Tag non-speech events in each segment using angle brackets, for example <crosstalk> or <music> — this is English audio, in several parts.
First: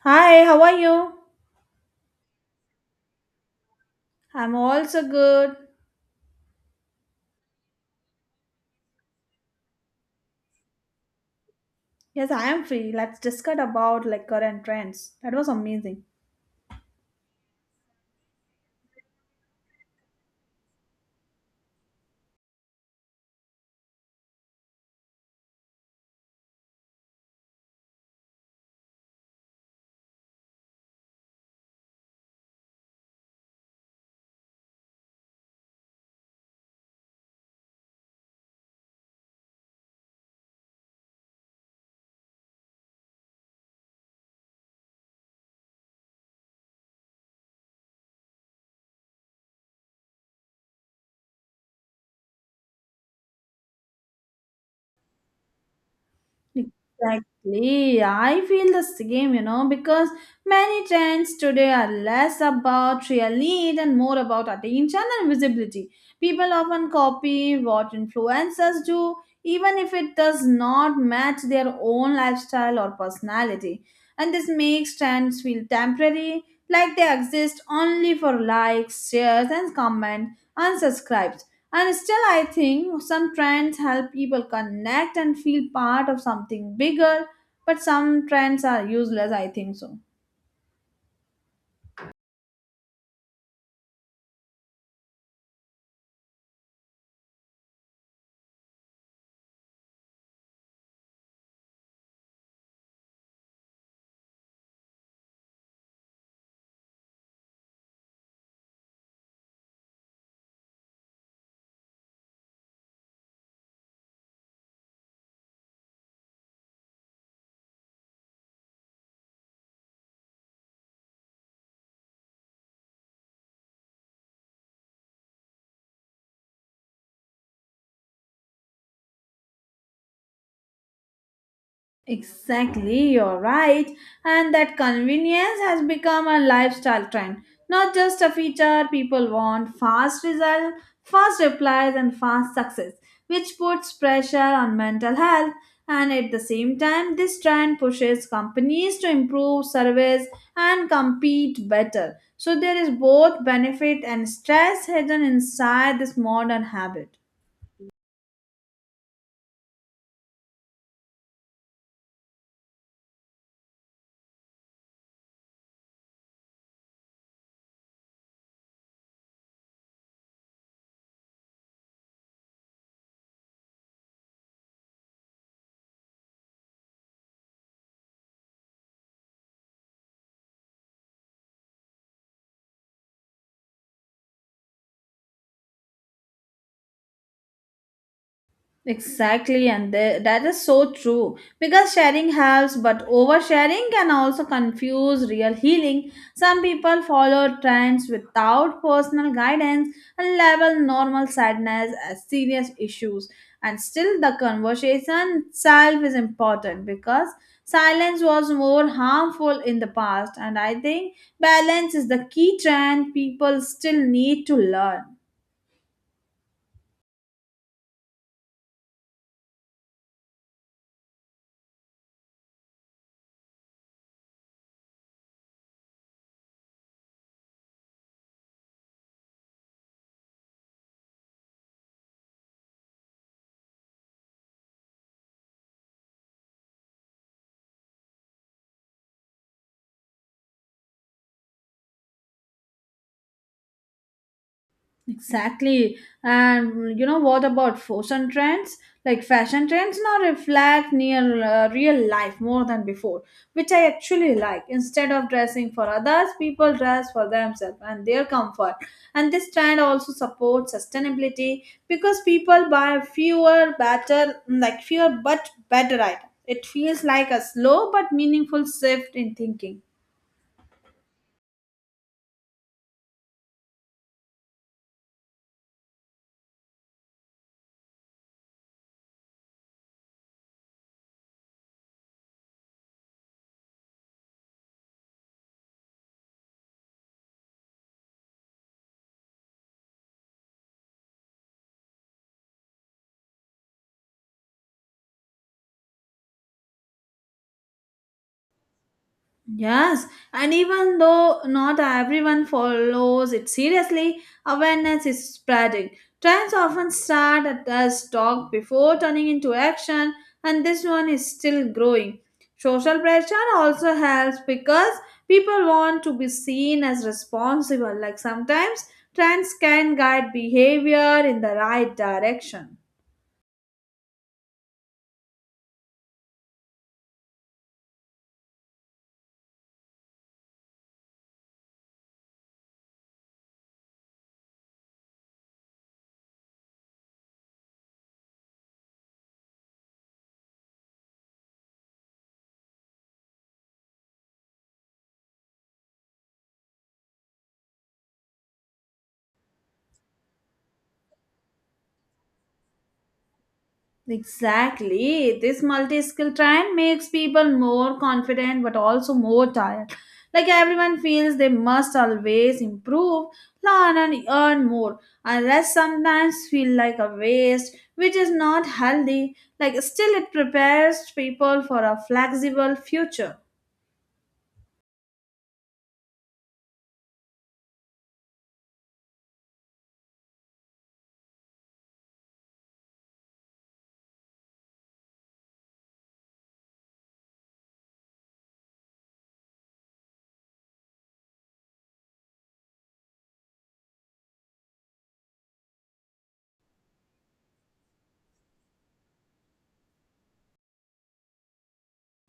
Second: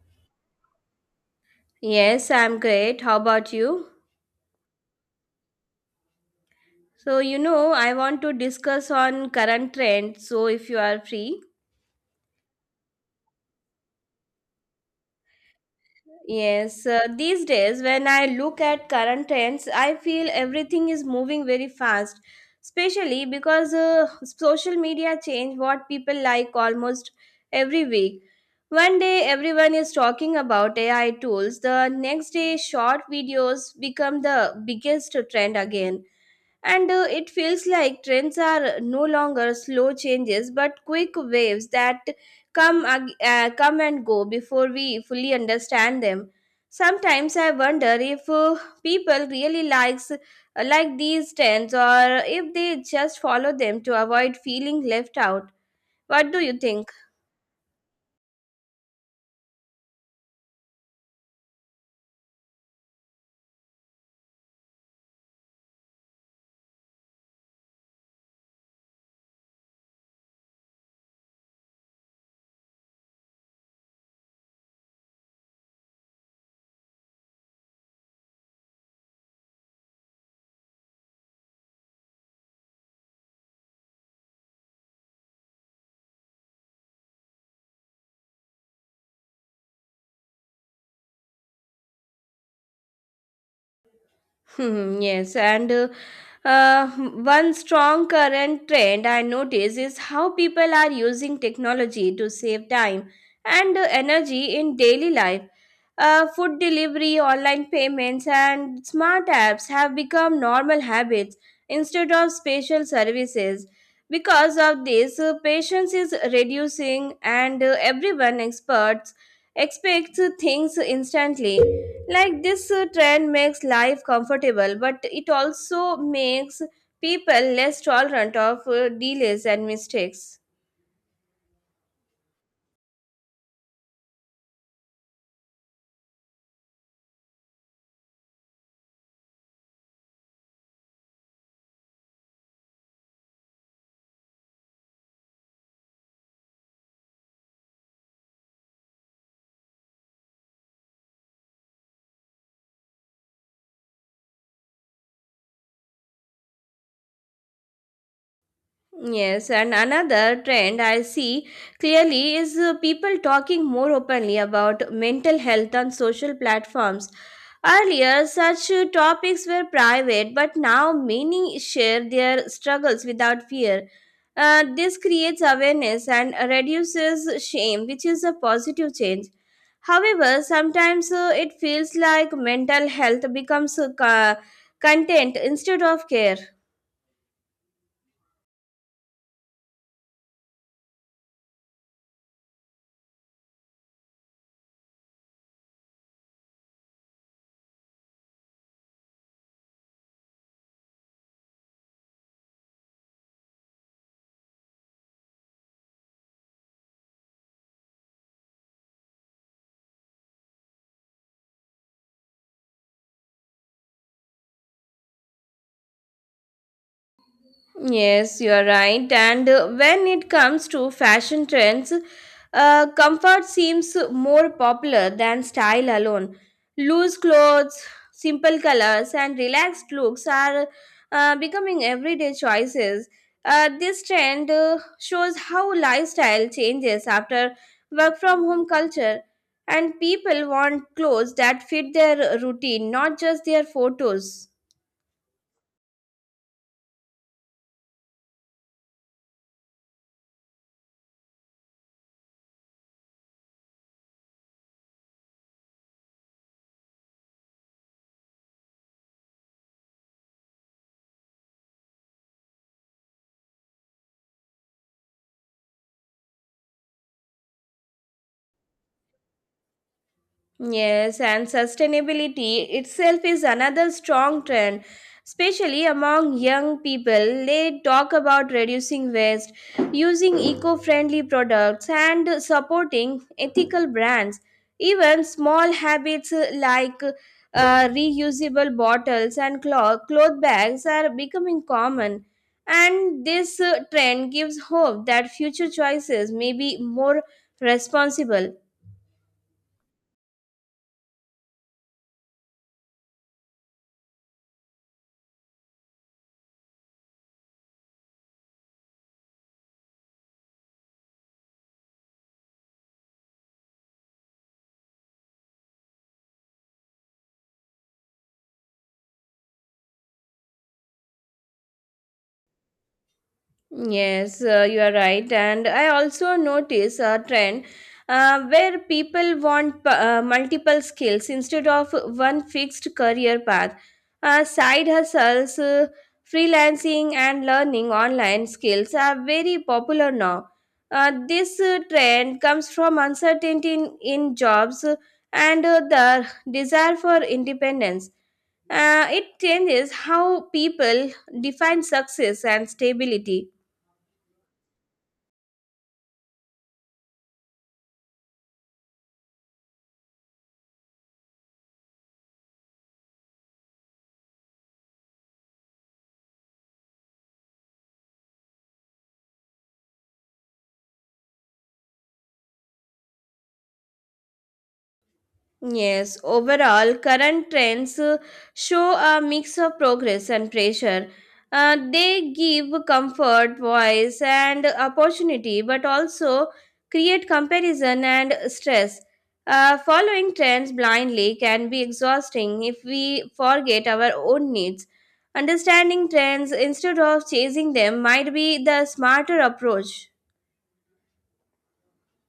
Hi, how are you? Yes, I'm great. How about you? I'm also good. So, I want to discuss on current trends. So, if you are free. Yes, I am free. Let's discuss about like current trends. That was amazing. Yes, these days when I look at current trends, I feel everything is moving very fast, especially because social media change what people like almost every week. One day everyone is talking about AI tools, the next day short videos become the biggest trend again. And it feels like trends are no longer slow changes but quick waves that come and go before we fully understand them. Sometimes I wonder if people really likes these trends or if they just follow them to avoid feeling left out. What do you think? Exactly. I feel the same, you know, because many trends today are less about real need and more about attention and visibility. People often copy what influencers do, even if it does not match their own lifestyle or personality. And this makes trends feel temporary, like they exist only for likes, shares, and comments, and subscribes. And still, I think some trends help people connect and feel part of something bigger, but some trends are useless, I think so. Hmm, yes, and uh, one strong current trend I notice is how people are using technology to save time and energy in daily life. Food delivery, online payments, and smart apps have become normal habits instead of special services. Because of this, patience is reducing, and everyone experts expects things instantly, like this trend makes life comfortable, but it also makes people less tolerant of delays and mistakes. Exactly, you're right. And that convenience has become a lifestyle trend, not just a feature. People want fast result, fast replies, and fast success, which puts pressure on mental health. And at the same time, this trend pushes companies to improve service and compete better. So there is both benefit and stress hidden inside this modern habit. Yes, and another trend I see clearly is, people talking more openly about mental health on social platforms. Earlier, such topics were private, but now many share their struggles without fear. This creates awareness and reduces shame, which is a positive change. However, sometimes it feels like mental health becomes content instead of care. Exactly, and that is so true because sharing helps, but oversharing can also confuse real healing. Some people follow trends without personal guidance and label normal sadness as serious issues. And still, the conversation itself is important because silence was more harmful in the past, and I think balance is the key trend people still need to learn. Yes, you are right. And when it comes to fashion trends, comfort seems more popular than style alone. Loose clothes, simple colors, and relaxed looks are becoming everyday choices. This trend shows how lifestyle changes after work from home culture, and people want clothes that fit their routine, not just their photos. Exactly. And you know what about fashion trends? Like fashion trends now reflect near real life more than before, which I actually like. Instead of dressing for others, people dress for themselves and their comfort. And this trend also supports sustainability because people buy fewer, better, like fewer but better items. It feels like a slow but meaningful shift in thinking. Yes, and sustainability itself is another strong trend, especially among young people. They talk about reducing waste, using eco friendly products, and supporting ethical brands. Even small habits like reusable bottles and cloth bags are becoming common. And this trend gives hope that future choices may be more responsible. Yes, and even though not everyone follows it seriously, awareness is spreading. Trends often start as talk before turning into action, and this one is still growing. Social pressure also helps because people want to be seen as responsible. Like sometimes, trends can guide behavior in the right direction. Yes, you are right. And I also notice a trend where people want multiple skills instead of one fixed career path. Side hustles, freelancing, and learning online skills are very popular now. This trend comes from uncertainty in jobs and the desire for independence. It changes how people define success and stability. Exactly. This multi skill trend makes people more confident but also more tired. Like everyone feels they must always improve, learn, and earn more, unless sometimes feel like a waste, which is not healthy. Like, still, it prepares people for a flexible future. Yes, overall, current trends show a mix of progress and pressure. They give comfort, voice, and opportunity, but also create comparison and stress. Following trends blindly can be exhausting if we forget our own needs. Understanding trends instead of chasing them might be the smarter approach.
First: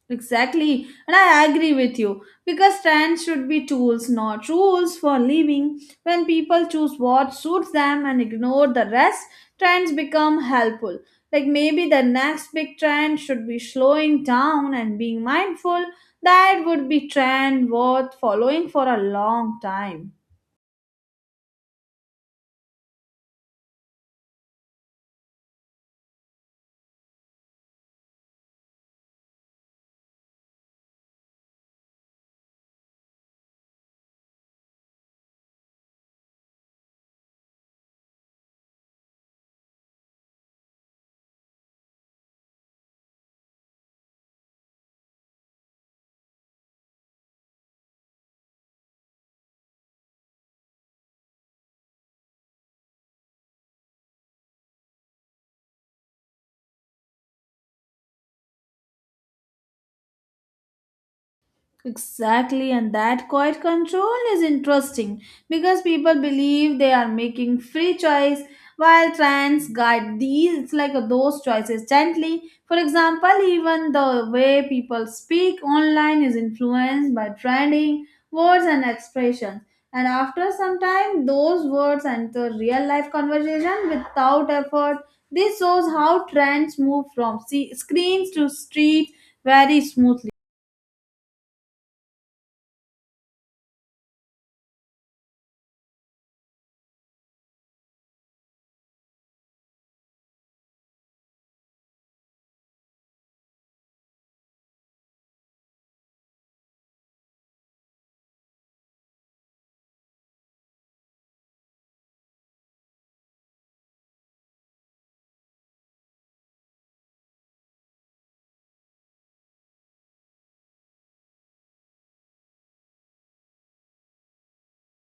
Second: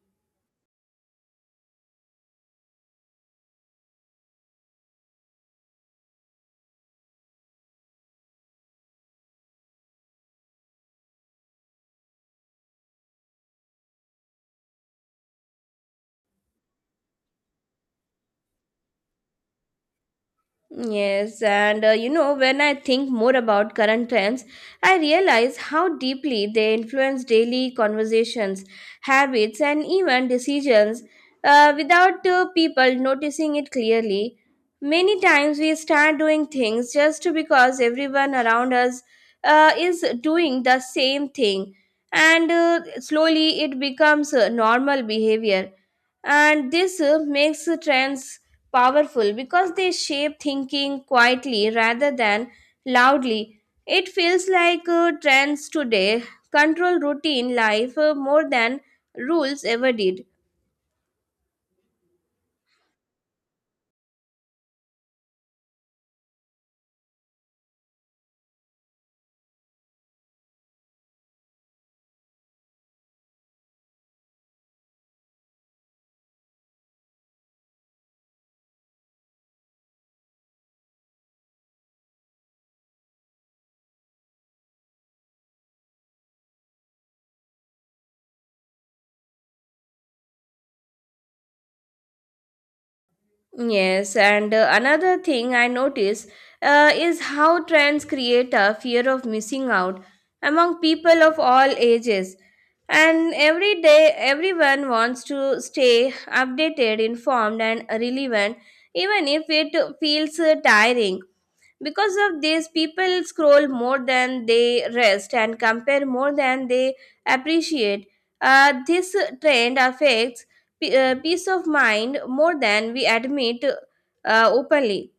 Exactly, and I agree with you because trends should be tools, not rules for living. When people choose what suits them and ignore the rest, trends become helpful. Like maybe the next big trend should be slowing down and being mindful. That would be trend worth following for a long time. Yes, and when I think more about current trends, I realize how deeply they influence daily conversations, habits, and even decisions without people noticing it clearly. Many times we start doing things just because everyone around us is doing the same thing, and slowly it becomes normal behavior, and this makes trends powerful because they shape thinking quietly rather than loudly. It feels like trends today control routine life more than rules ever did. Exactly, and that quiet control is interesting because people believe they are making free choice while trends guide these it's like those choices gently. For example, even the way people speak online is influenced by trending words and expressions. And after some time, those words enter real life conversation without effort. This shows how trends move from screens to street very smoothly. Yes, and another thing I notice is how trends create a fear of missing out among people of all ages. And every day, everyone wants to stay updated, informed, and relevant, even if it feels tiring. Because of this, people scroll more than they rest and compare more than they appreciate. This trend affects peace of mind more than we admit openly.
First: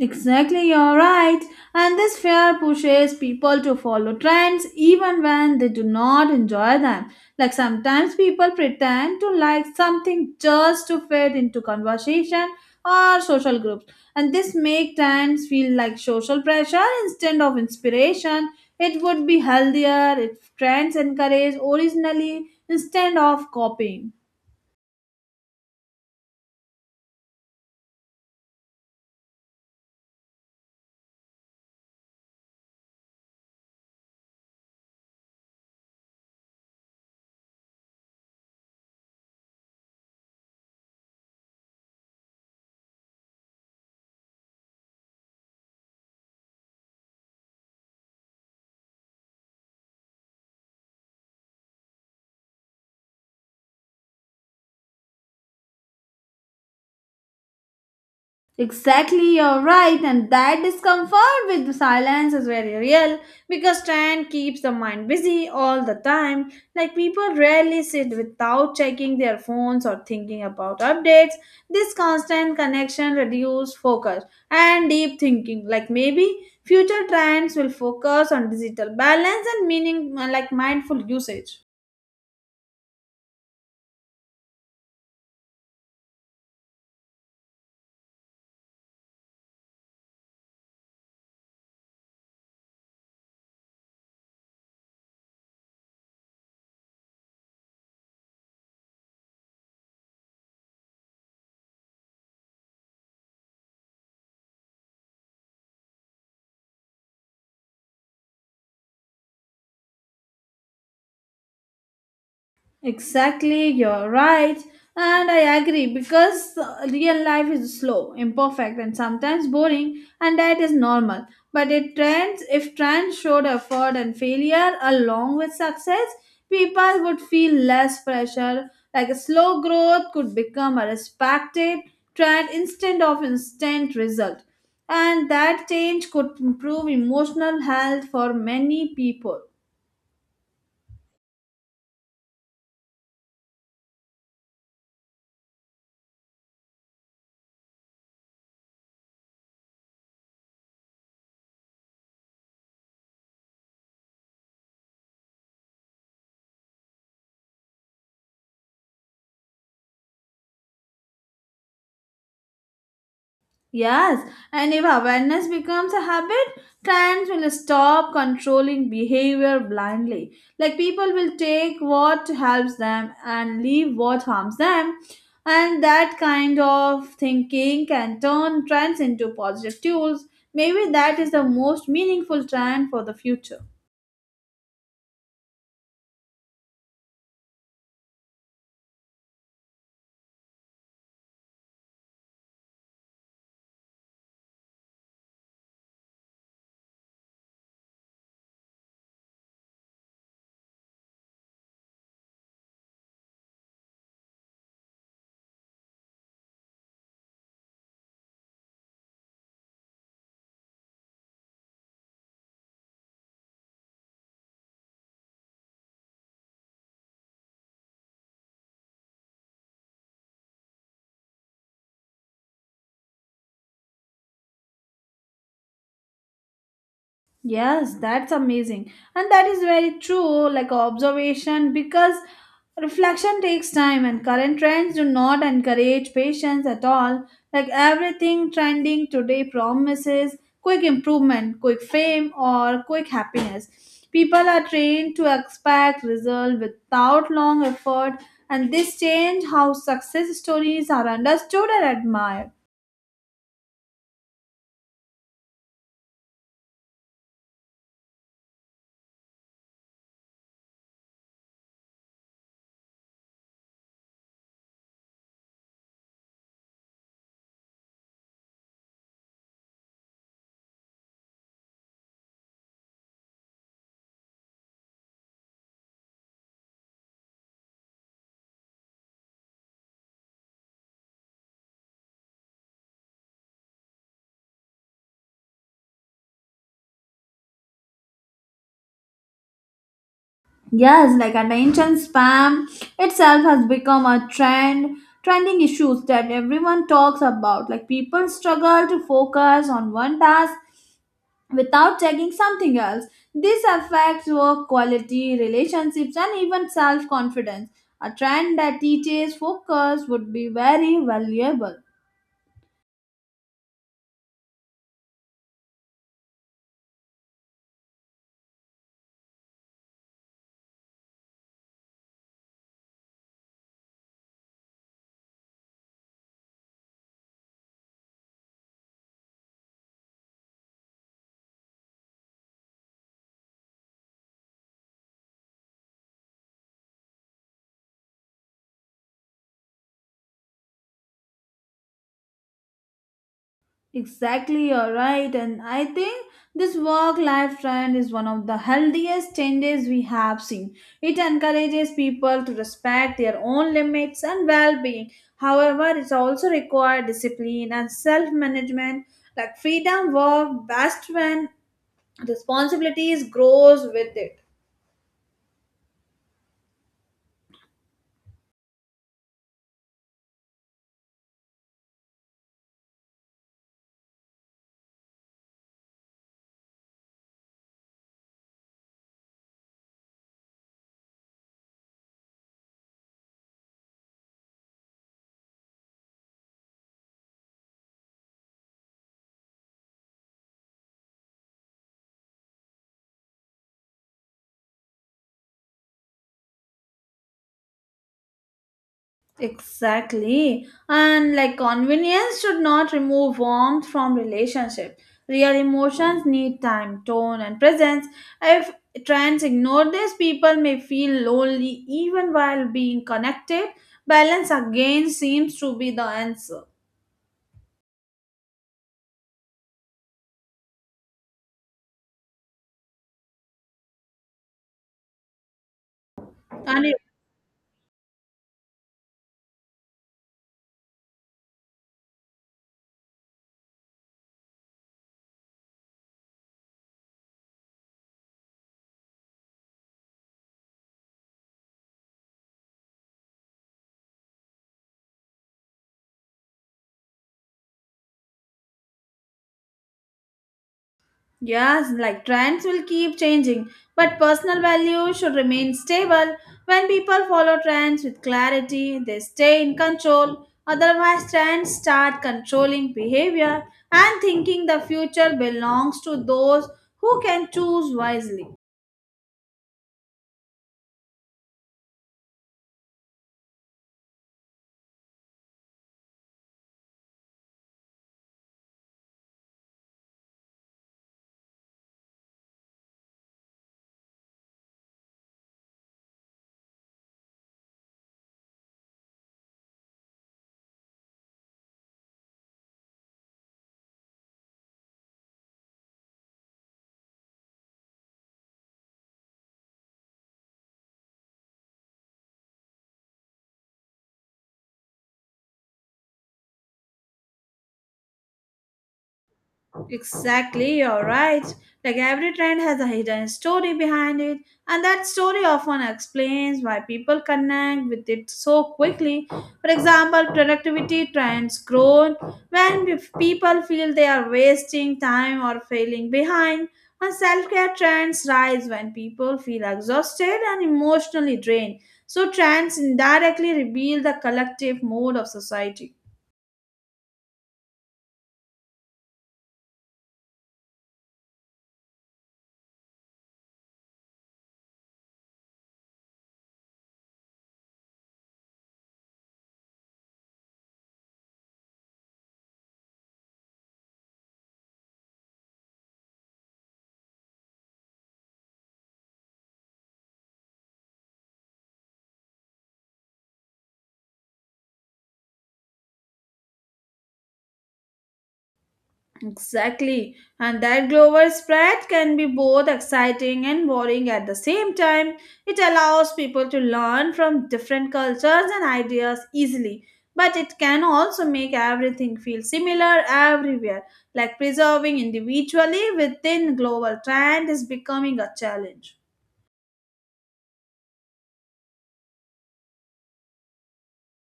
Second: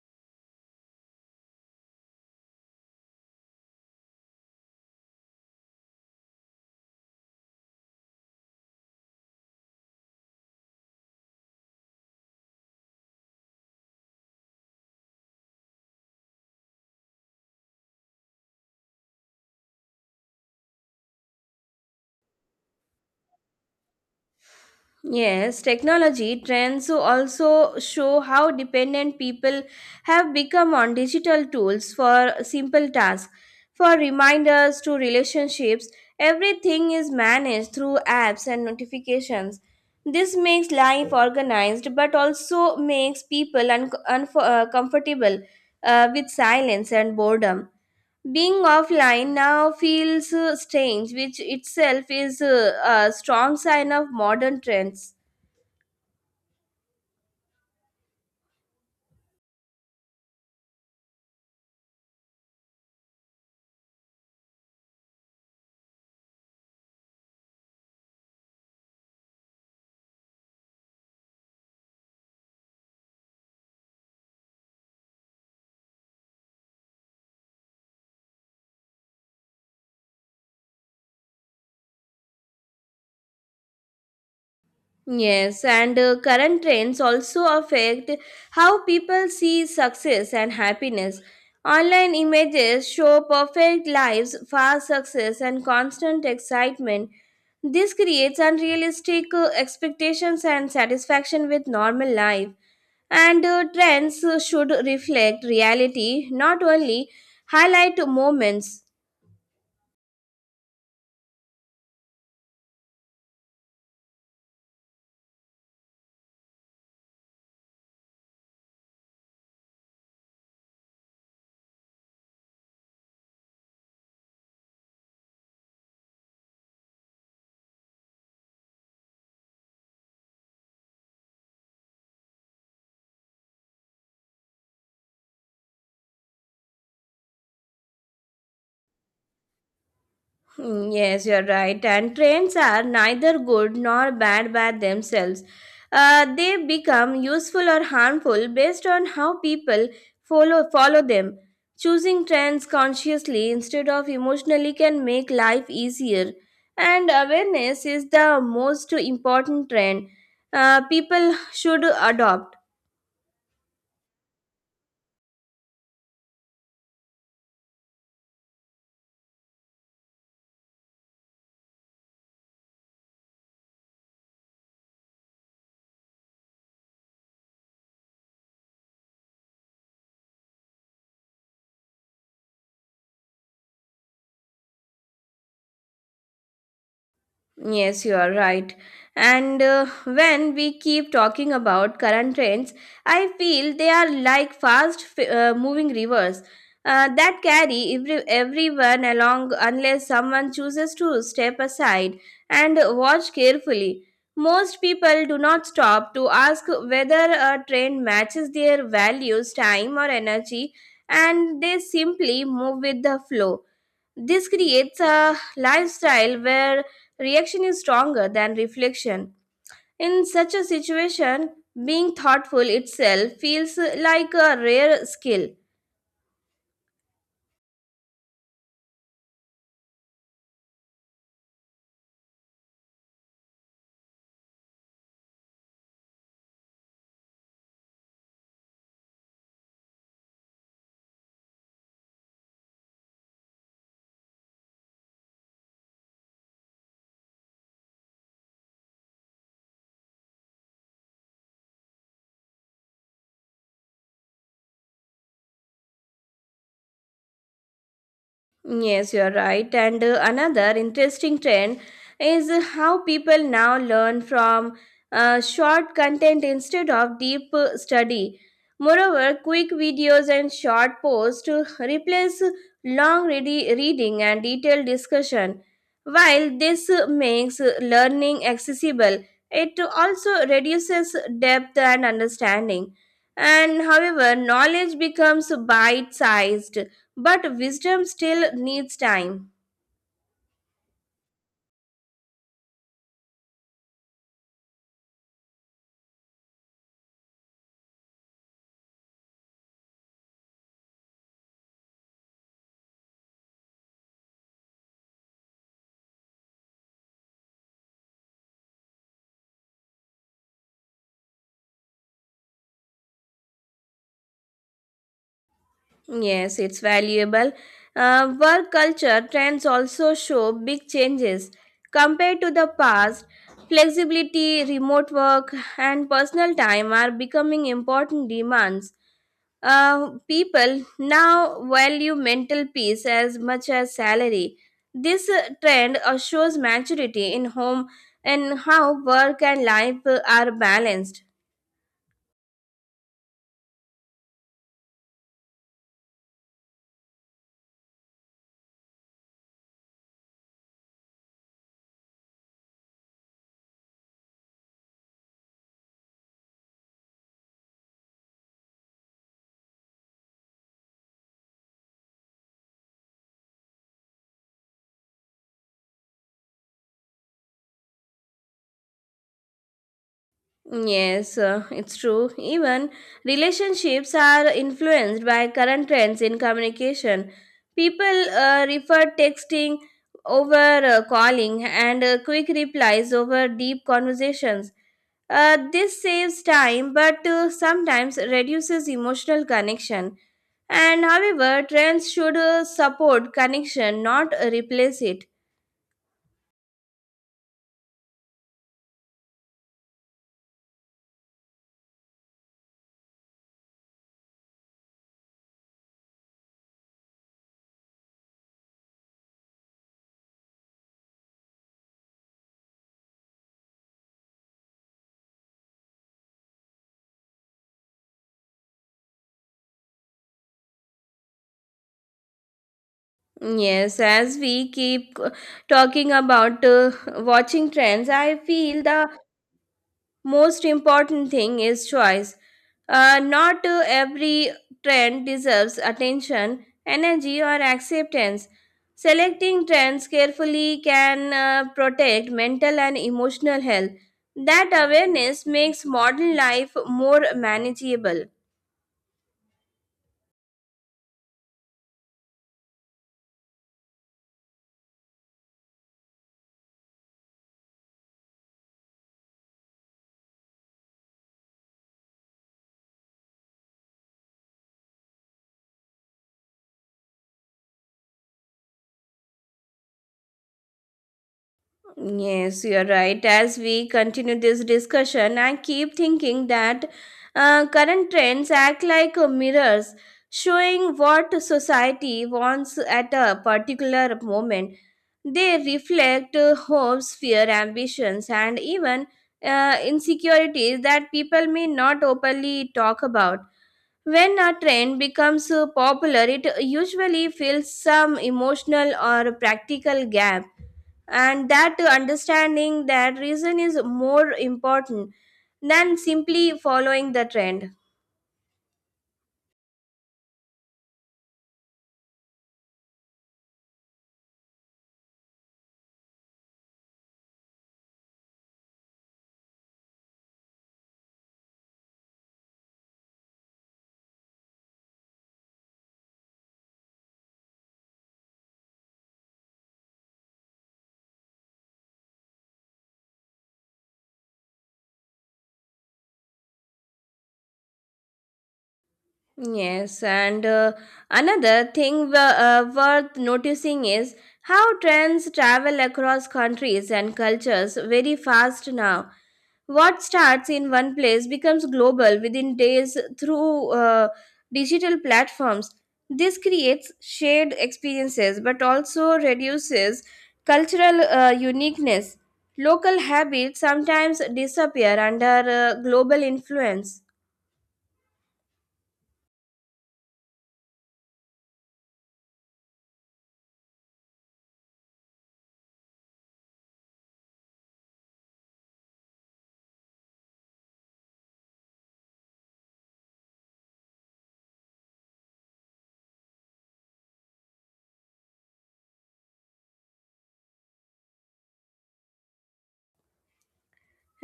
Exactly, you're right. And this fear pushes people to follow trends even when they do not enjoy them. Like sometimes people pretend to like something just to fit into conversation or social groups. And this makes trends feel like social pressure instead of inspiration. It would be healthier if trends encourage originally instead of copying. Yes, technology trends also show how dependent people have become on digital tools for simple tasks. For reminders to relationships, everything is managed through apps and notifications. This makes life organized but also makes people uncomfortable with silence and boredom. Being offline now feels strange, which itself is a strong sign of modern trends. Exactly, you're right, and that discomfort with the silence is very real because trend keeps the mind busy all the time. Like people rarely sit without checking their phones or thinking about updates. This constant connection reduces focus and deep thinking. Like maybe future trends will focus on digital balance and meaning like mindful usage. Yes, and current trends also affect how people see success and happiness. Online images show perfect lives, fast success, and constant excitement. This creates unrealistic expectations and satisfaction with normal life. And trends should reflect reality, not only highlight moments. Exactly, you're right. And I agree because real life is slow, imperfect, and sometimes boring, and that is normal. But it trends, if trends showed effort and failure along with success, people would feel less pressure. Like a slow growth could become a respected trend instead of instant result. And that change could improve emotional health for many people. Hmm, yes, you're right. And trains are neither good nor bad by themselves. They become useful or harmful based on how people follow them. Choosing trends consciously instead of emotionally can make life easier. And awareness is the most important trend people should adopt. Yes, and if awareness becomes a habit, trends will stop controlling behavior blindly. Like people will take what helps them and leave what harms them. And that kind of thinking can turn trends into positive tools. Maybe that is the most meaningful trend for the future. Yes, you are right. And when we keep talking about current trends, I feel they are like fast moving rivers that carry everyone along unless someone chooses to step aside and watch carefully. Most people do not stop to ask whether a trend matches their values, time, or energy, and they simply move with the flow. This creates a lifestyle where reaction is stronger than reflection. In such a situation, being thoughtful itself feels like a rare skill. Yes, that's amazing. And that is very true, like observation, because reflection takes time and current trends do not encourage patience at all. Like everything trending today promises quick improvement, quick fame, or quick happiness. People are trained to expect result without long effort, and this change how success stories are understood and admired. Yes, you are right. And another interesting trend is how people now learn from short content instead of deep study. Moreover, quick videos and short posts to replace long reading and detailed discussion. While this makes learning accessible, it also reduces depth and understanding. And however, knowledge becomes bite sized but wisdom still needs time. Yes, like attention spam itself has become a trend, trending issues that everyone talks about. Like people struggle to focus on one task without checking something else. This affects work quality, relationships, and even self confidence. A trend that teaches focus would be very valuable. Yes, it's valuable. Work culture trends also show big changes compared to the past. Flexibility, remote work, and personal time are becoming important demands. People now value mental peace as much as salary. This trend shows maturity in home and how work and life are balanced. Exactly, you're right. And I think this work life trend is one of the healthiest changes we have seen. It encourages people to respect their own limits and well being. However, it also requires discipline and self management, like freedom work best when responsibilities grows with it. Yes, it's true. Even relationships are influenced by current trends in communication. People refer texting over calling and quick replies over deep conversations. This saves time but sometimes reduces emotional connection. And however, trends should support connection, not replace it. Exactly. And like convenience should not remove warmth from relationship. Real emotions need time, tone and presence. If trends ignore this, people may feel lonely even while being connected. Balance again seems to be the answer. Yes, as we keep talking about And watching trends, I feel the most important thing is choice. Not every trend deserves attention, energy, or acceptance. Selecting trends carefully can protect mental and emotional health. That awareness makes modern life more manageable. yes, like trends will keep changing, but personal values should remain stable. When people follow trends with clarity, they stay in control. Otherwise, trends start controlling behavior and thinking the future belongs to those who can choose wisely. Yes, you're right. As we continue this discussion, I keep thinking that current trends act like mirrors, showing what society wants at a particular moment. They reflect hopes, fear, ambitions, and even insecurities that people may not openly talk about. When a trend becomes popular, it usually fills some emotional or practical gap, and that understanding that reason is more important than simply following the trend. Exactly, you're right. Like every trend has a hidden story behind it, and that story often explains why people connect with it so quickly. For example, productivity trends grow when if people feel they are wasting time or failing behind, and self care trends rise when people feel exhausted and emotionally drained. So, trends indirectly reveal the collective mood of society. Yes, and another thing worth noticing is how trends travel across countries and cultures very fast now. What starts in one place becomes global within days through digital platforms. This creates shared experiences but also reduces cultural uniqueness. Local habits sometimes disappear under global influence. Exactly. And that global spread can be both exciting and boring at the same time. It allows people to learn from different cultures and ideas easily. But it can also make everything feel similar everywhere, like preserving individually within global trend is becoming a challenge.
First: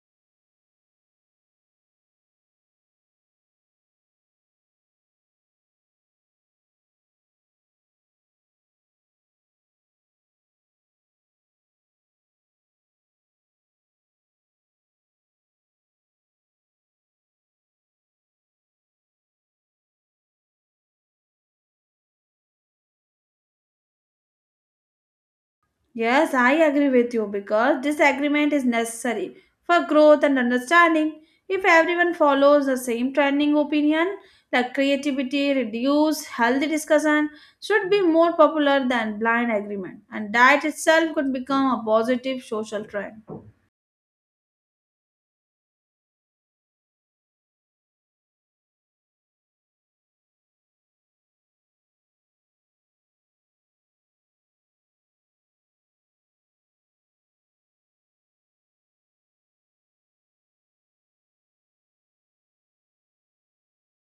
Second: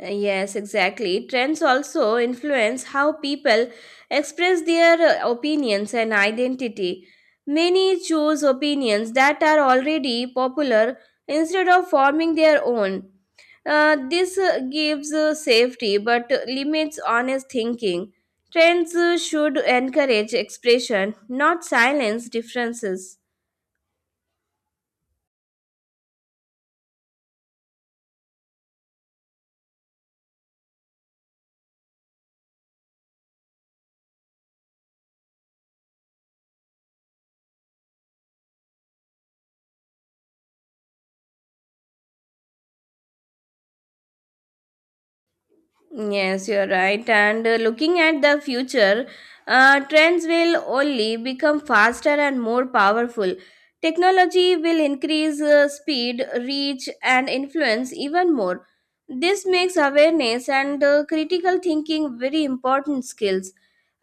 Yes, exactly. Trends also influence how people express their opinions and identity. Many choose opinions that are already popular instead of forming their own. This gives safety but limits honest thinking. Trends should encourage expression, not silence differences. Yes, I agree with you because disagreement is necessary for growth and understanding. If everyone follows the same trending opinion, the creativity reduce, healthy discussion should be more popular than blind agreement, and that itself could become a positive social trend. Yes, you're right. And looking at the future, trends will only become faster and more powerful. Technology will increase speed, reach, and influence even more. This makes awareness and critical thinking very important skills.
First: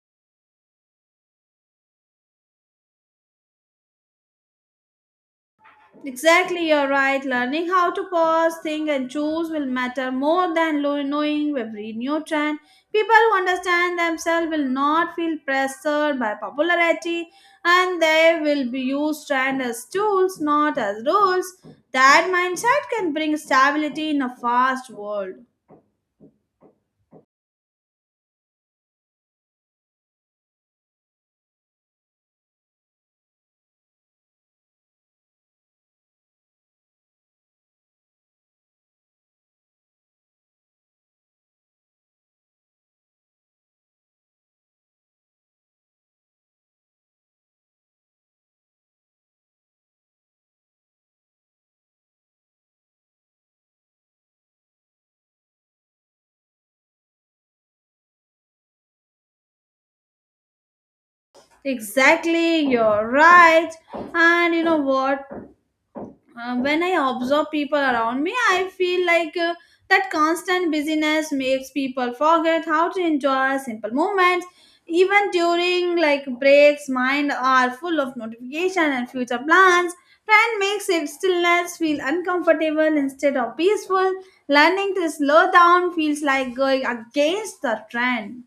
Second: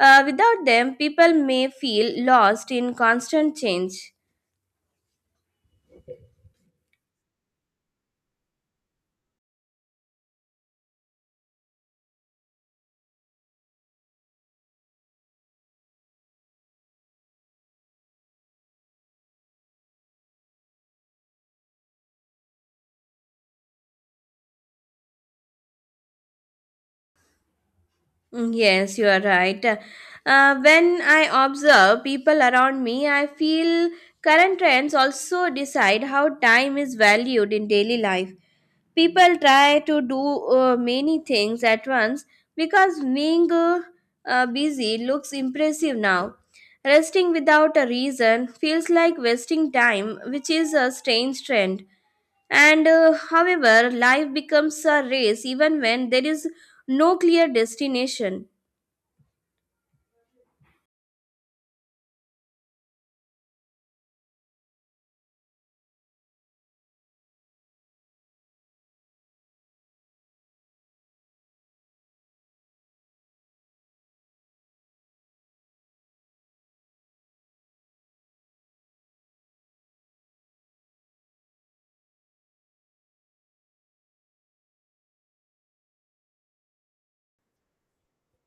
Without them, people may feel lost in constant change. Exactly, you're right. Learning how to pause, think, and choose will matter more than knowing every new trend. People who understand themselves will not feel pressured by popularity and they will be used trend as tools, not as rules. That mindset can bring stability in a fast world. Mm, yes, you are right. When I observe people around me, I feel current trends also decide how time is valued in daily life. People try to do many things at once because being busy looks impressive now. Resting without a reason feels like wasting time, which is a strange trend. And however, life becomes a race even when there is no clear destination. Exactly, you're right. And you know what? When I observe people around me, I feel like that constant busyness makes people forget how to enjoy simple moments. Even during like breaks, mind are full of notification and future plans. Trend makes it stillness feel uncomfortable instead of peaceful. Learning to slow down feels like going against the trend.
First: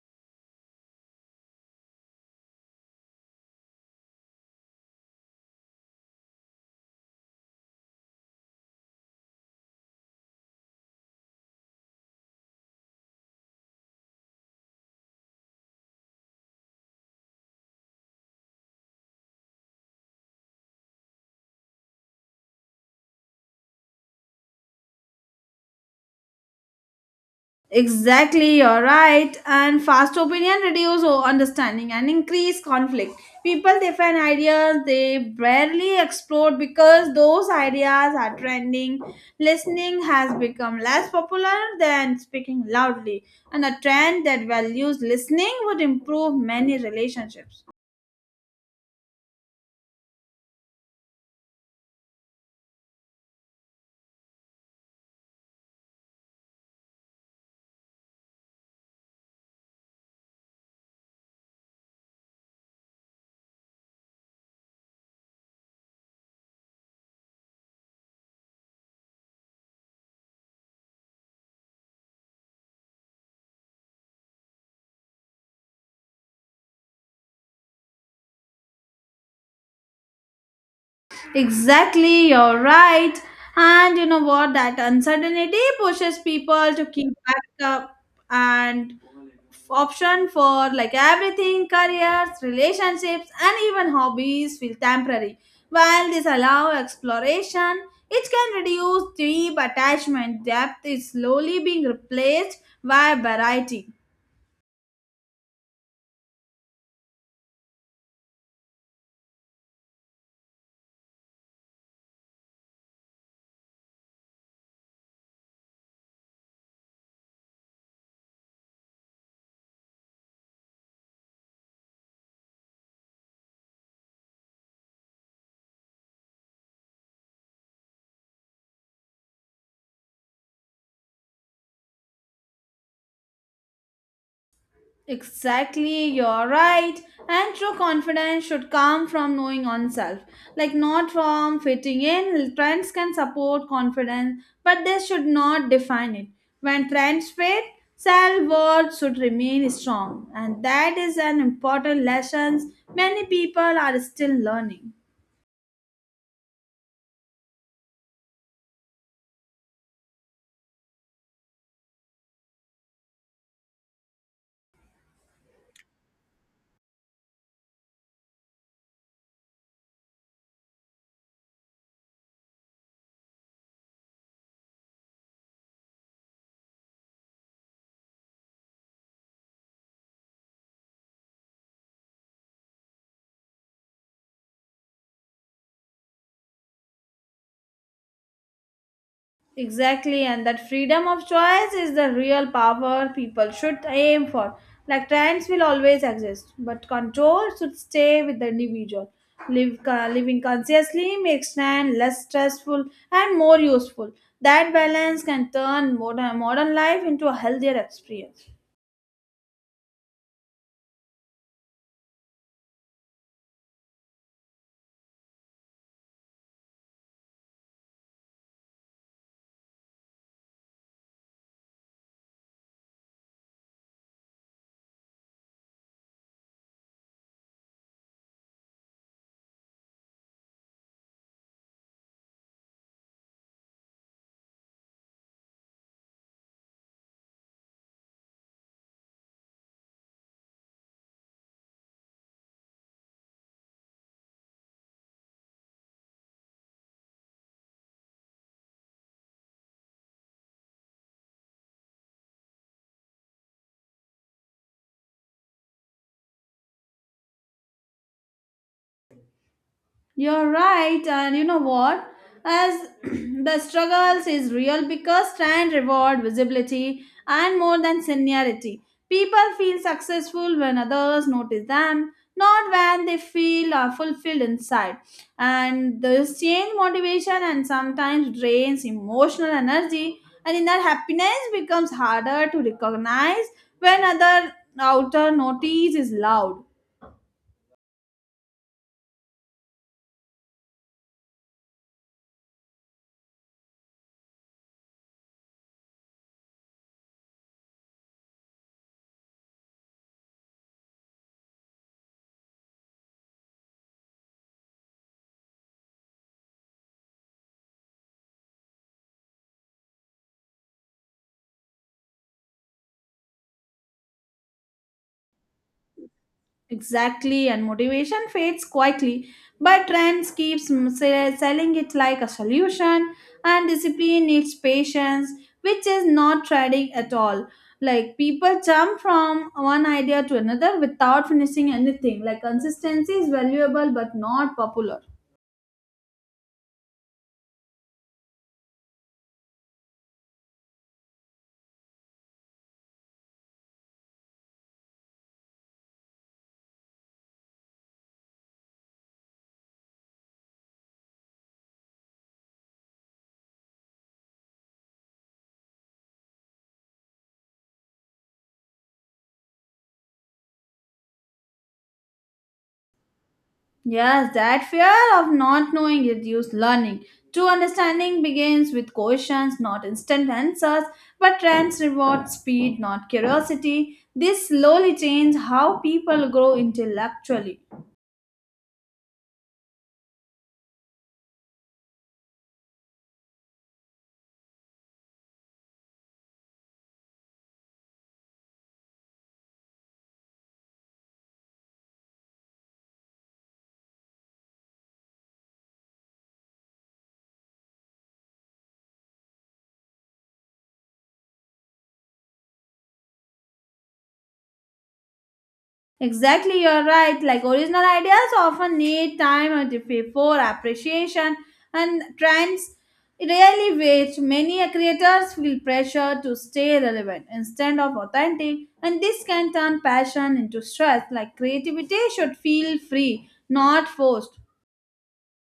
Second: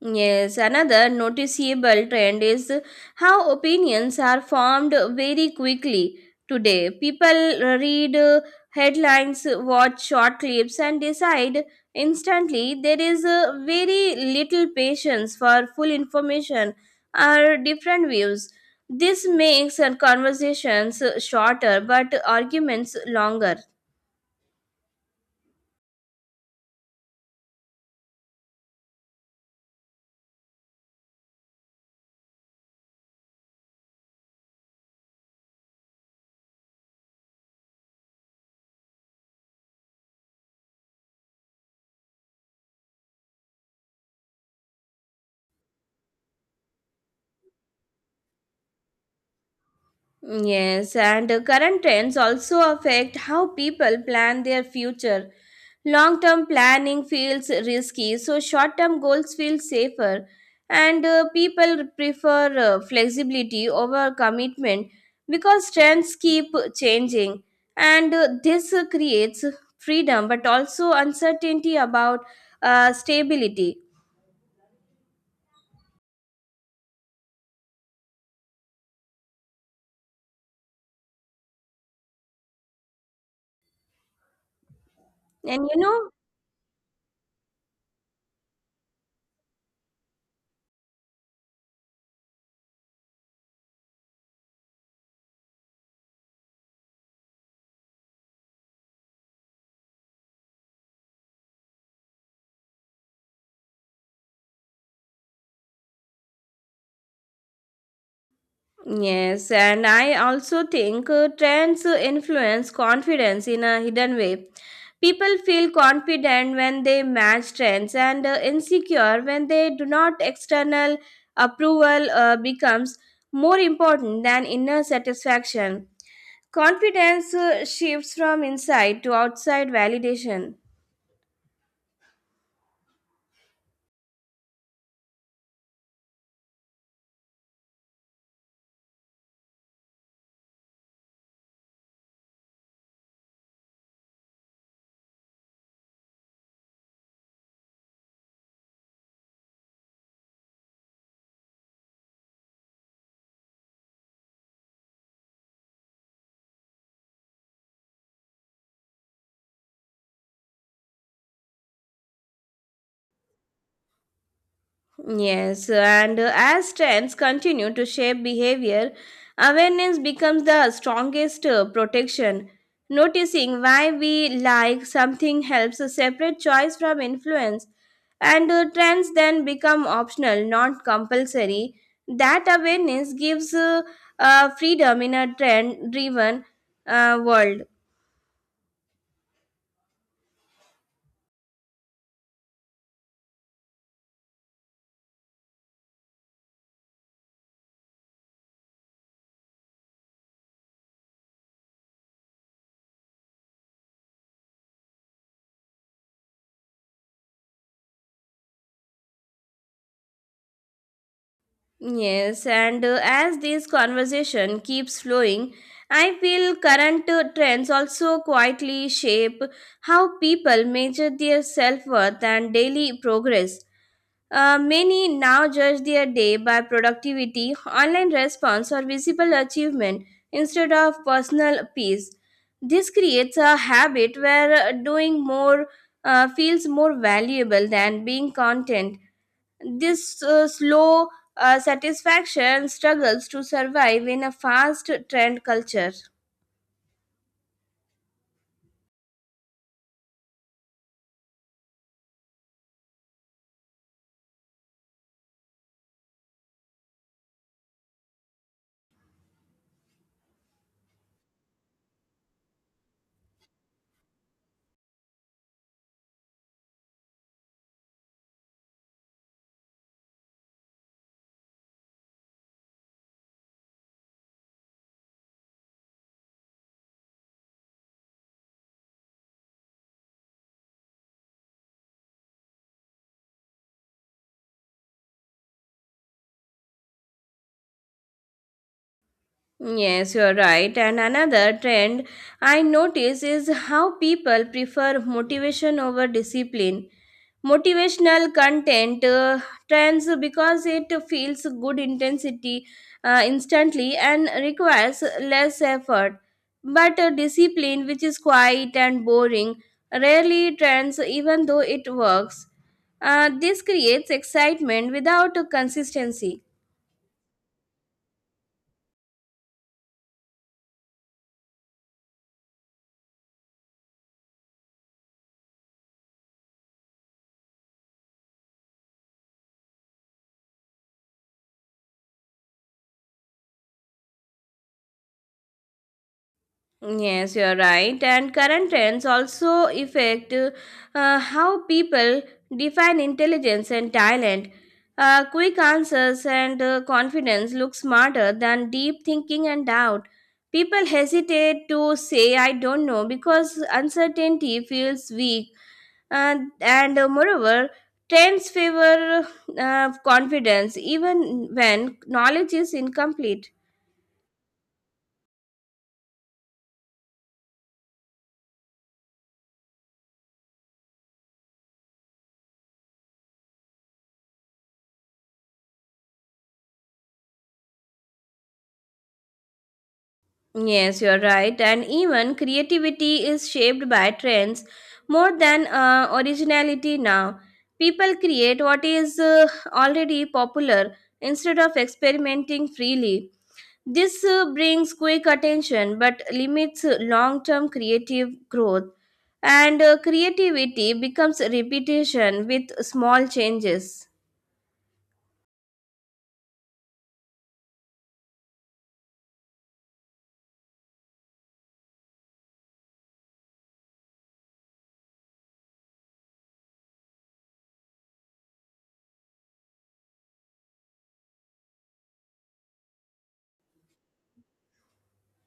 Yes, another noticeable trend is how opinions are formed very quickly today. People read headlines, watch short clips, and decide instantly. There is very little patience for full information or different views. This makes conversations shorter but arguments longer. Exactly, you're right. And fast opinion reduce understanding and increase conflict. People they ideas they barely explore because those ideas are trending. Listening has become less popular than speaking loudly, and a trend that values listening would improve many relationships. Yes, and current trends also affect how people plan their future. Long term planning feels risky, so short term goals feel safer, and people prefer flexibility over commitment because trends keep changing. And this creates freedom but also uncertainty about stability. Exactly, you're right. And you know what? That uncertainty And you know, pushes people to keep back up and option for like everything careers, relationships, and even hobbies feel temporary. While this allow exploration, it can reduce deep attachment. Depth is slowly being replaced by variety. yes, and I also think trends influence confidence in a hidden way. People feel confident when they match trends and insecure when they do not. External approval becomes more important than inner satisfaction. Confidence shifts from inside to outside validation. Exactly, you're right. And true confidence should come from knowing oneself, like not from fitting in. Trends can support confidence, but they should not define it. When trends fade, self worth should remain strong, and that is an important lesson many people are still learning. Yes, and as trends continue to shape behavior, awareness becomes the strongest protection. Noticing why we like something helps us separate choice from influence, and trends then become optional, not compulsory. That awareness gives freedom in a trend driven world. Exactly, and that freedom of choice is the real power people should aim for. Like trends will always exist, but control should stay with the individual. Living consciously makes trend less stressful and more useful. That balance can turn modern life into a healthier experience. Yes, and as this conversation keeps flowing, I feel current trends also quietly shape how people measure their self worth and daily progress. Many now judge their day by productivity, online response, or visible achievement instead of personal peace. This creates a habit where doing more feels more valuable than being content. This slow satisfaction struggles to survive in a fast trend culture. You're right, and you know what? As <clears throat> the struggles is real because trend reward visibility and more than seniority. People feel successful when others notice them, not when they feel fulfilled inside. And this change motivation and sometimes drains emotional energy, and inner happiness becomes harder to recognize when other outer notice is loud. Yes, you're right. And another trend I notice is how people prefer motivation over discipline. Motivational content trends because it feels good intensity instantly and requires less effort, but a discipline which is quiet and boring rarely trends even though it works. This creates excitement without consistency. Exactly, and motivation fades quietly, but trends keeps selling it like a solution, and discipline needs patience, which is not trading at all. Like people jump from one idea to another without finishing anything. Like consistency is valuable but not popular. Yes, you're right. And current trends also affect how people define intelligence and talent. Quick answers and confidence look smarter than deep thinking and doubt. People hesitate to say, I don't know, because uncertainty feels weak. And Moreover, trends favor confidence even when knowledge is incomplete. Yes, that fear of not knowing reduces learning. True understanding begins with questions, not instant answers, but trends reward speed, not curiosity. This slowly changes how people grow intellectually. Yes, you're right. And even creativity is shaped by trends more than originality now. People create what is already popular instead of experimenting freely. This brings quick attention but limits long term creative growth. And creativity becomes repetition with small changes. Exactly, you're right. Like original ideas often need time and before appreciation and trends really wait. Many creators feel pressure to stay relevant instead of authentic, and this can turn passion into stress. Like creativity should feel free, not forced.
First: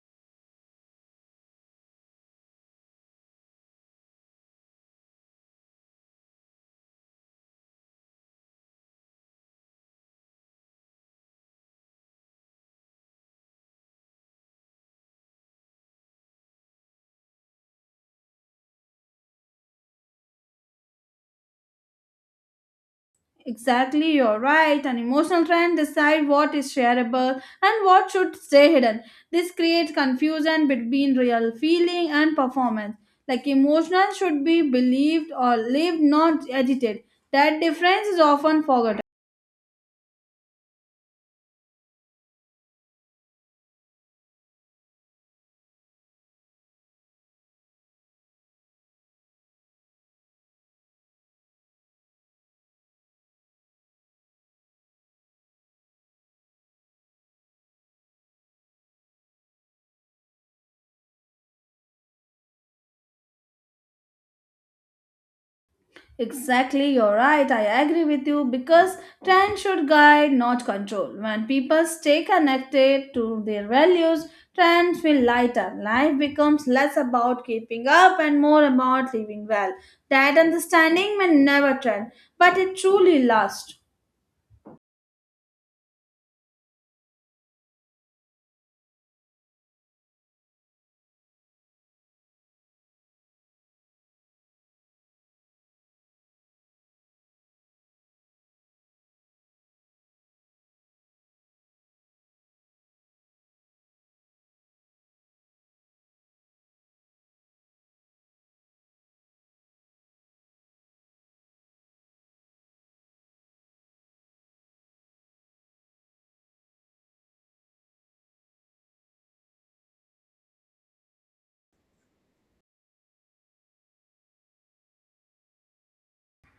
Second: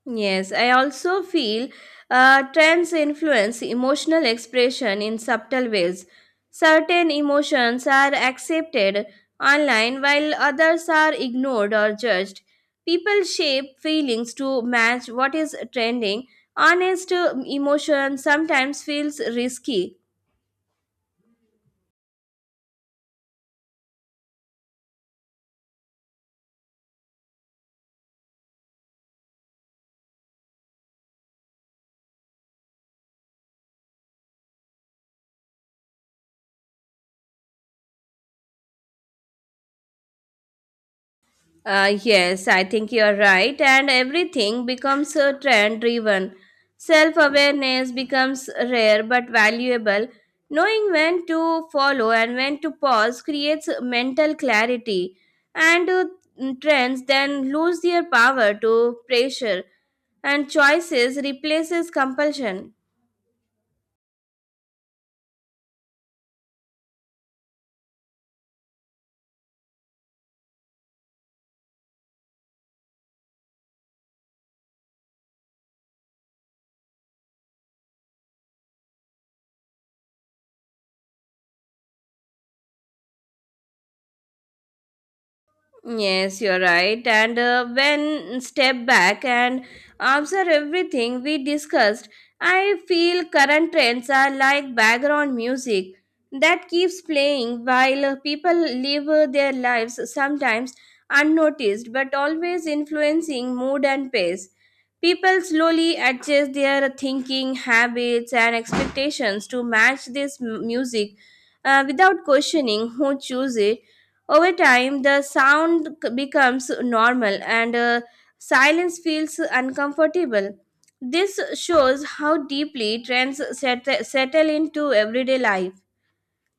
Yes, I also feel trends influence emotional expression in subtle ways. Certain emotions are accepted online while others are ignored or judged. People shape feelings to match what is trending. Honest emotion sometimes feels risky. Exactly, you're right. An emotional trend decide what is shareable and what should stay hidden. This creates confusion between real feeling and performance. Like emotional should be believed or lived, not edited. That difference is often forgotten. Yes, I think you're right, and everything becomes trend driven. Self awareness becomes rare but valuable. Knowing when to follow and when to pause creates mental clarity, and trends then lose their power to pressure, and choices replaces compulsion. Exactly, you're right. I agree with you because trend should guide, not control. When people stay connected to their values, trends feel lighter. Life becomes less about keeping up and more about living well. That understanding may never trend, but it truly lasts. Yes, you're right. And when step back and observe everything we discussed, I feel current trends are like background music that keeps playing while people live their lives, sometimes unnoticed but always influencing mood and pace. People slowly adjust their thinking, habits, and expectations to match this music without questioning who choose it. Over time, the sound becomes normal and silence feels uncomfortable. This shows how deeply trends settle into everyday life.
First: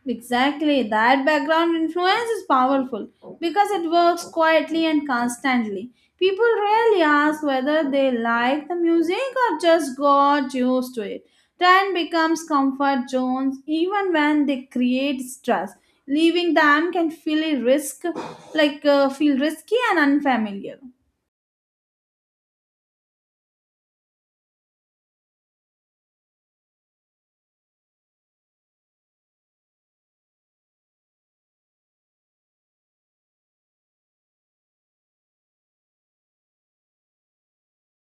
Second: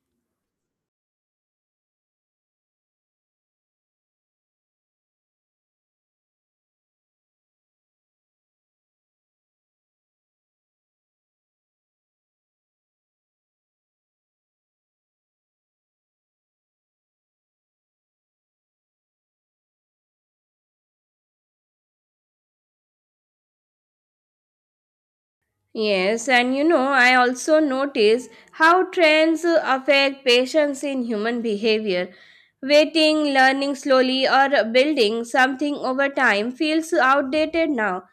Exactly, that background influence is powerful because it works quietly and constantly. People rarely ask whether they like the music or just got used to it. Trend becomes comfort zones even when they create stress. Leaving them can feel a risk, like feel risky and unfamiliar. Yes, and you know, I also notice how trends affect patience in human behavior. Waiting, learning slowly, or building something over time feels outdated now.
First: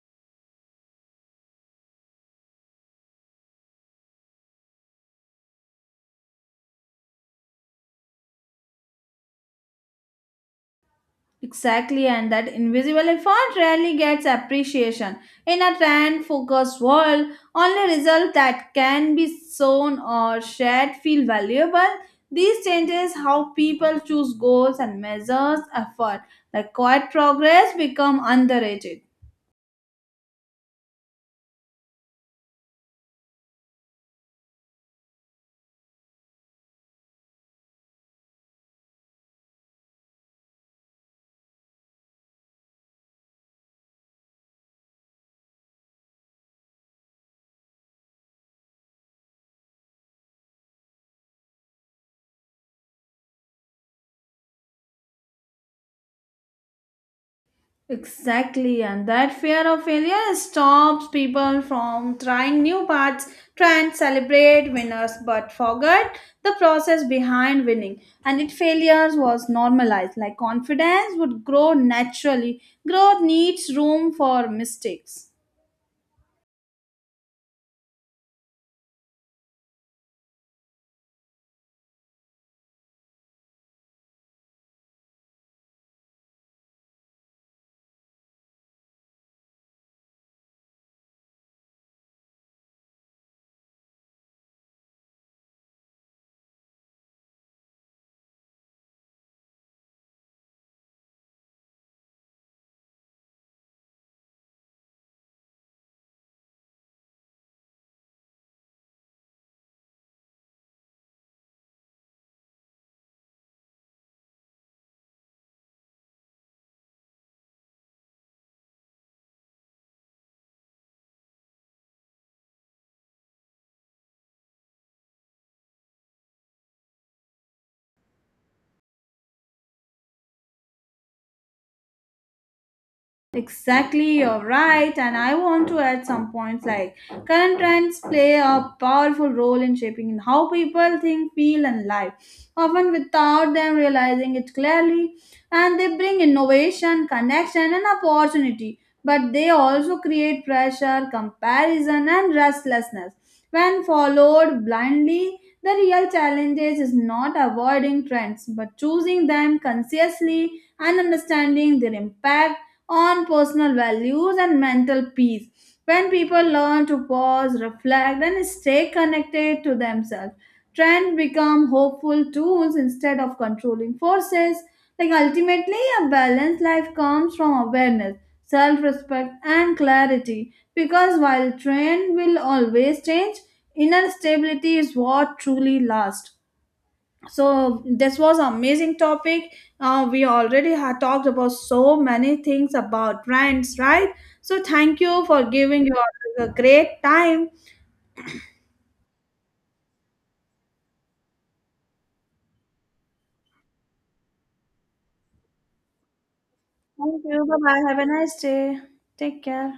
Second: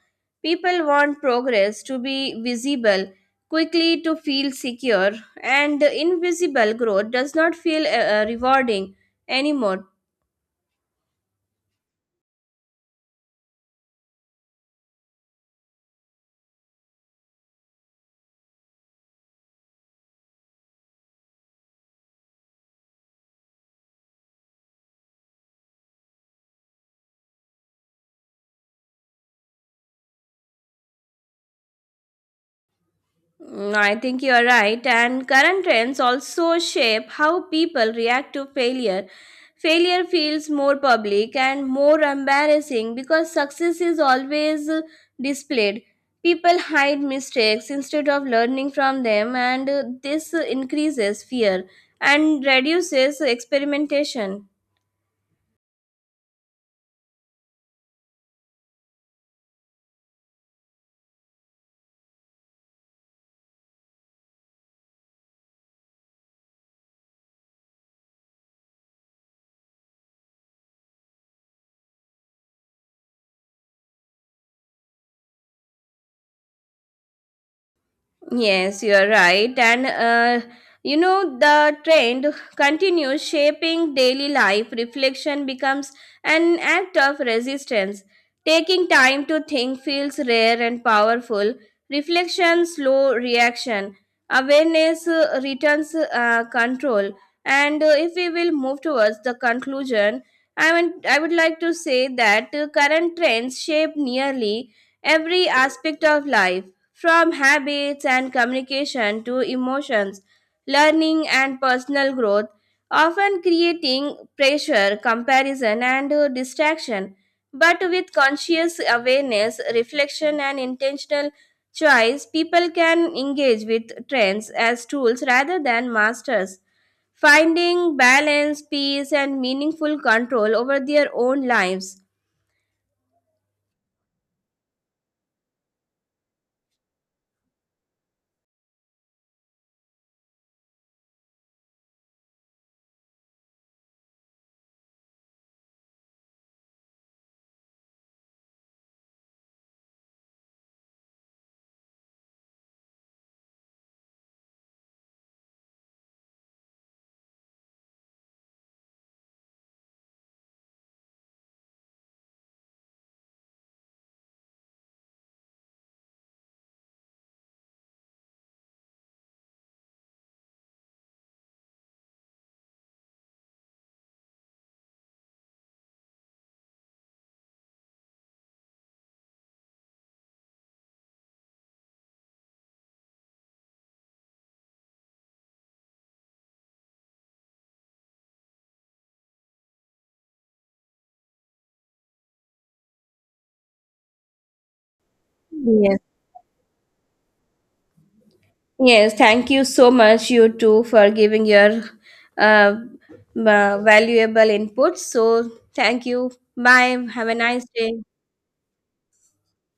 People want progress to be visible, quickly to feel secure, and invisible growth does not feel rewarding anymore. Exactly, and that invisible effort rarely gets appreciation. In a trend focused world, only results that can be shown or shared feel valuable. These changes how people choose goals and measures effort. The quiet progress become underrated. Mm, I think you are right, and current trends also shape how people react to failure. Failure feels more public and more embarrassing because success is always displayed. People hide mistakes instead of learning from them, and this increases fear and reduces experimentation. Exactly, and that fear of failure stops people from trying new paths, try and celebrate winners, but forget the process behind winning. And if failures was normalized, like confidence would grow naturally. Growth needs room for mistakes. Yes, you are right. And you know, the trend continues shaping daily life. Reflection becomes an act of resistance. Taking time to think feels rare and powerful. Reflection, slow reaction. Awareness returns control. And if we will move towards the conclusion, I mean, I would like to say that current trends shape nearly every aspect of life, from habits and communication to emotions, learning and personal growth, often creating pressure, comparison, and distraction. But with conscious awareness, reflection, and intentional choice, people can engage with trends as tools rather than masters, finding balance, peace, and meaningful control over their own lives. Exactly, you're right. And I want to add some points like current trends play a powerful role in shaping how people think, feel, and live, often without them realizing it clearly. And they bring innovation, connection, and opportunity, but they also create pressure, comparison, and restlessness. When followed blindly, the real challenge is not avoiding trends but choosing them consciously and understanding their impact on personal values and mental peace. When people learn to pause, reflect, and stay connected to themselves, trends become hopeful tools instead of controlling forces. Like ultimately, a balanced life comes from awareness, self respect, and clarity. Because while trend will always change, inner stability is what truly lasts. So this was amazing topic, we already had talked about so many things about brands, right? So thank you for giving Yes. your a great time. Yes, thank you so much, you too, for giving your uh, valuable input. So, thank you. Bye. Thank Have a you, bye nice bye, have day. a nice day. Take care.